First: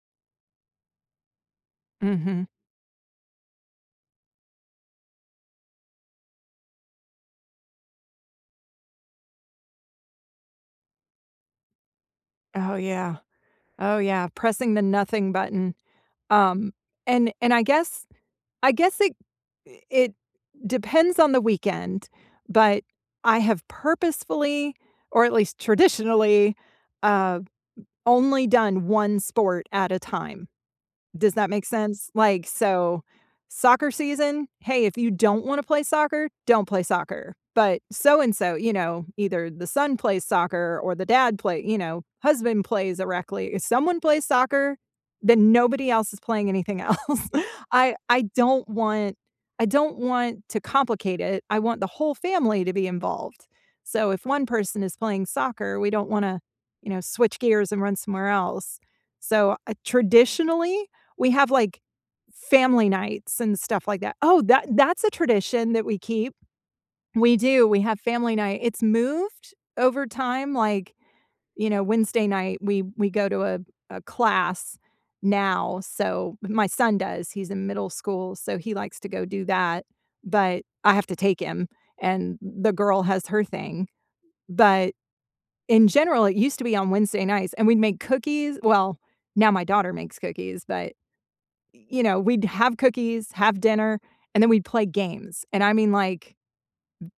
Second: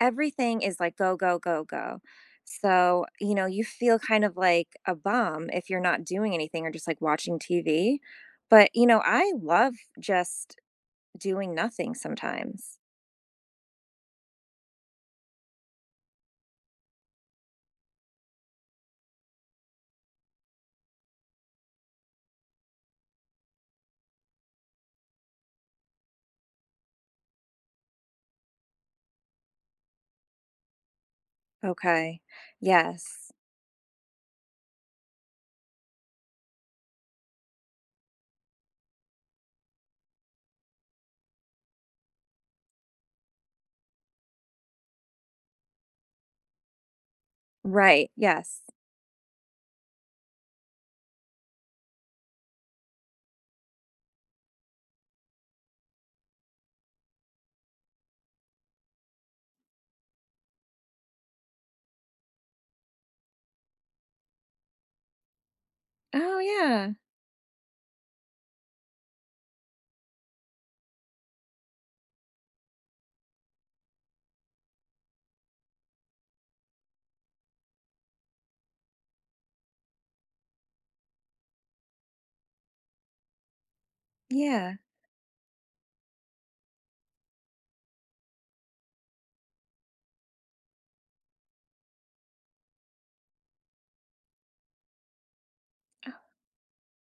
Everything is, like, go, go, go, go. Mhm. So, you know, you feel kind of, like, a bum, if you're not doing anything, or just, like, watching TV. But, you know, I love just doing nothing Oh, sometimes. yeah. Oh, yeah, pressing the nothing button. Um, and and I guess I guess it i it depends on the weekend, but I have purposefully, or at least traditionally, uh, o only done 1 sport at a time. Does that make sense? Okay. Like, so, Yes. soccer season? "Hey, if you don't wanna play soccer, don't play soccer." But, so and so, you know, either the son plays soccer, or the dad play you know, husband plays a rec league if someone plays soccer, then nobody else is playing anything else. I Right, I yes. don't want I don't want to complicate it. I want the whole family to be involved. So, if 1 person is playing soccer, we don't wanna, you know, switch gears and run somewhere else. So, uh, traditionally, we have, like, family nights, and stuff like that oh, that that's a tradition that we keep. Oh, yeah. We do, we have family night. It's moved over time, like, you know, Wednesday night- we we go to a a class now, so my son does, he's in middle school, so he likes to go do that, but I have to take him, and th the girl has her thing- Yeah. but, in general, it used to be on Wednesday nights, and we'd make cookies well, now my daughter makes cookies, but, y you know, we'd have cookies, have dinner, and then we'd play games, and I mean, Oh like,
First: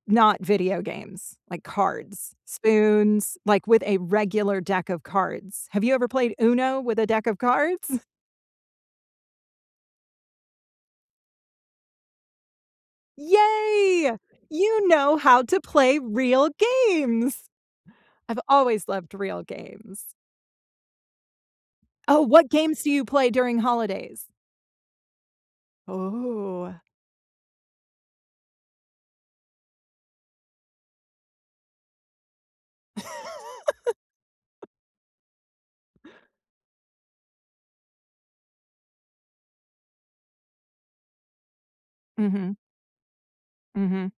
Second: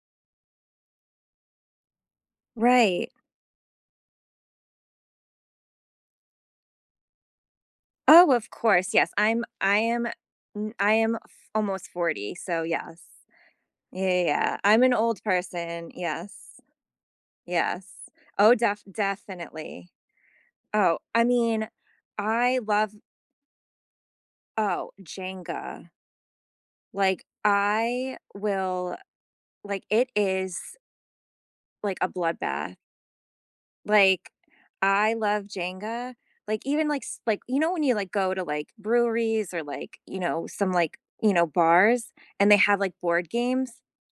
n not video games. Like, cards, Right. spoons, like, with a regular deck of cards. Have you ever played Uno with a deck of cards? Oh, of course, yes, I'm I am, n I am f almost 40, so yes. Yeah, Yay! yeah, yeah. I'm You an know old how to person. play real Yes. games. Yes. I've Oh, def always loved real definitely. games. Oh, I mean, Oh, what I games do love you play during holidays? Oh, Jenga. Ooh. Like, I will like, it is like, a bloodbath. Like, I love Jenga. Like, even, like, s like, you know, when you, like, go to, like, breweries, or, like, you know, some, like, you know, bars, and Mhm. they have, like, board games? Mhm.